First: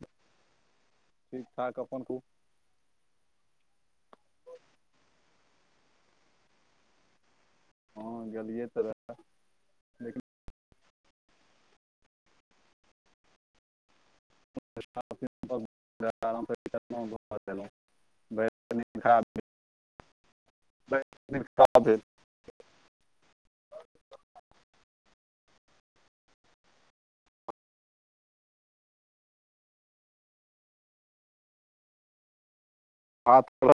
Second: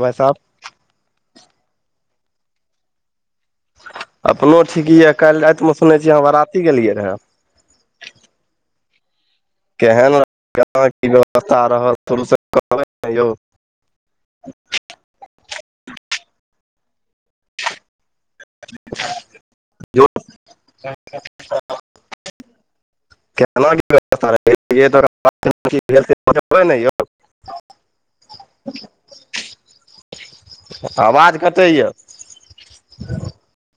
भाई सब। ठीक ठाक अपन कहू अपनो ठीक यऽ काल्हि रातिमे सुनैत छी आहा बारती गेलियै रहए हँ गेलियै तऽ लेकिन केहनाँ की व्यवस्था रहत शुरूसँ कहबै ने केलो प्रस्थापित आाम [inaudible] हेलो [inaudible] [unintelligible] केना की व्यवस्थाबै ने यौ [inaudible] [inaudible] आवाज कटेय [inaudible]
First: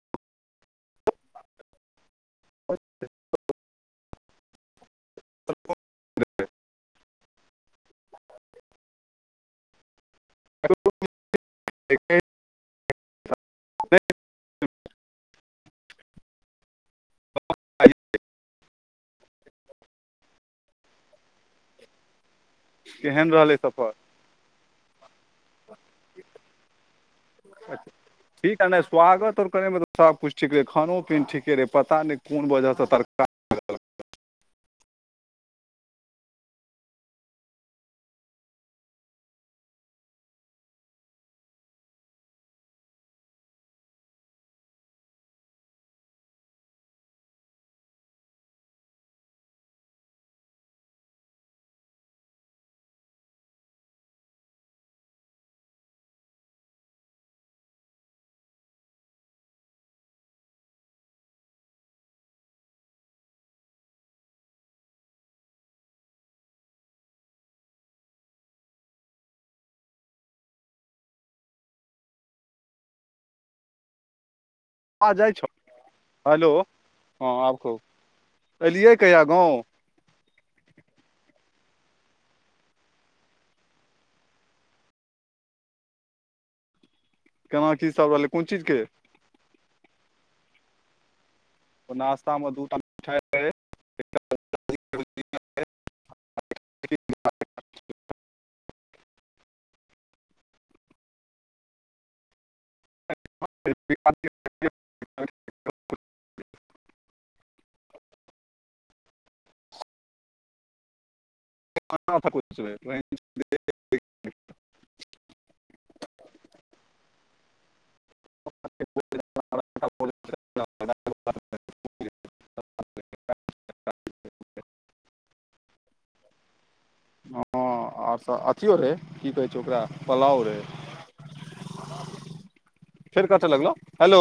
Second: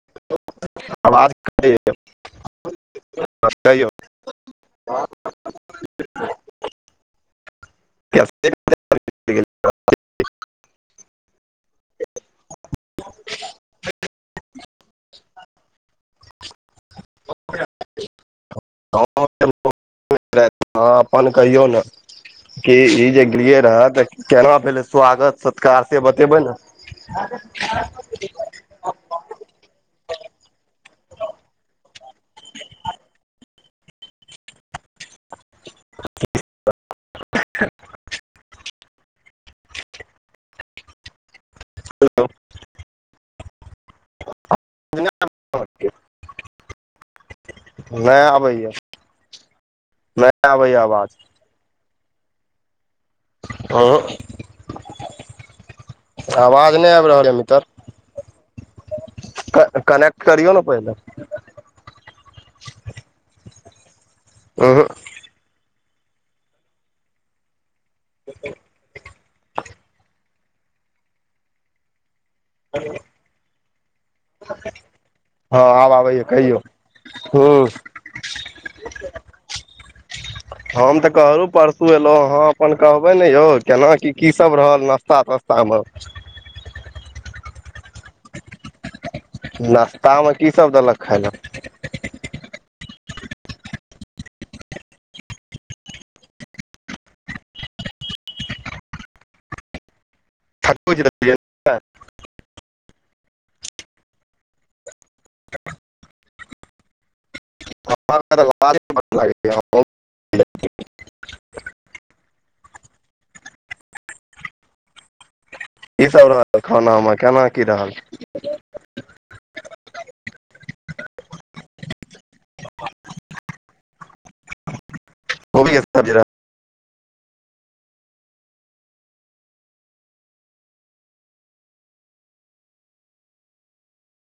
आवाज कहिौ [inaudible] से [unintelligible] हो [inaudible] ह [inaudible] हँ अपन कहियौ ने [unintelligible] कि ई जे केहन रहलै गेलियै रहऽ सफर तऽ केना भेले स्वागत सत्कार से बतेबै ने अच्छा [inaudible] ठीक है न स्वागत और करे मे त सब कुछ ठीक रहे, खानो पीन ठीके रहे, पता नै कोन वजह से तरकार [inaudible] हेलो। [unintelligible] नहि आबैएा नहि आबैए आवाज आँ। आवाज नै आबि रहल ए मितर कनेक करियौ ने पहिले उंहुं। [inaudible] हलो। आ जाइ छ, हेलो हँ आब हूँ कहु, एलियै कहिया गाँव हम त कहलहु परसु एलहु हें अपन कहबै ने यौ केना की, की सब रहल नास्ता तस्ता पाम [unintelligible] केना की सब रहलै, कोन चीज के नाश्तामे की सब देलक खाय ले ओ नश्तामे दूटा छठोज [unintelligible] [inaudible] [inaudible] म [unintelligible] [unintelligible] की सब रहल खानामे केना की रहल रहै ओ भी अ ज [unintelligible] हं। और सभ अथियो रहै की कहै छै ओकरा पुलाव रहै। फेर कत लगलौं हेलो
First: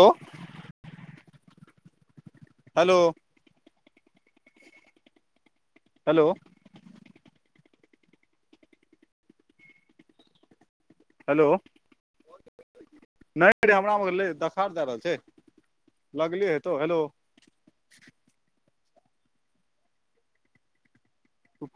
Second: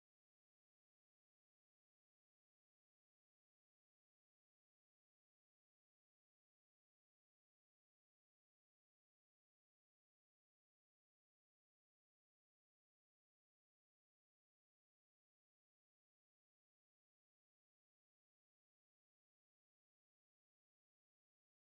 हेलो। हेलो। हेलो। नहि ते हमरा मे देखार दए रहल छै। लगले हेतौ हेलो।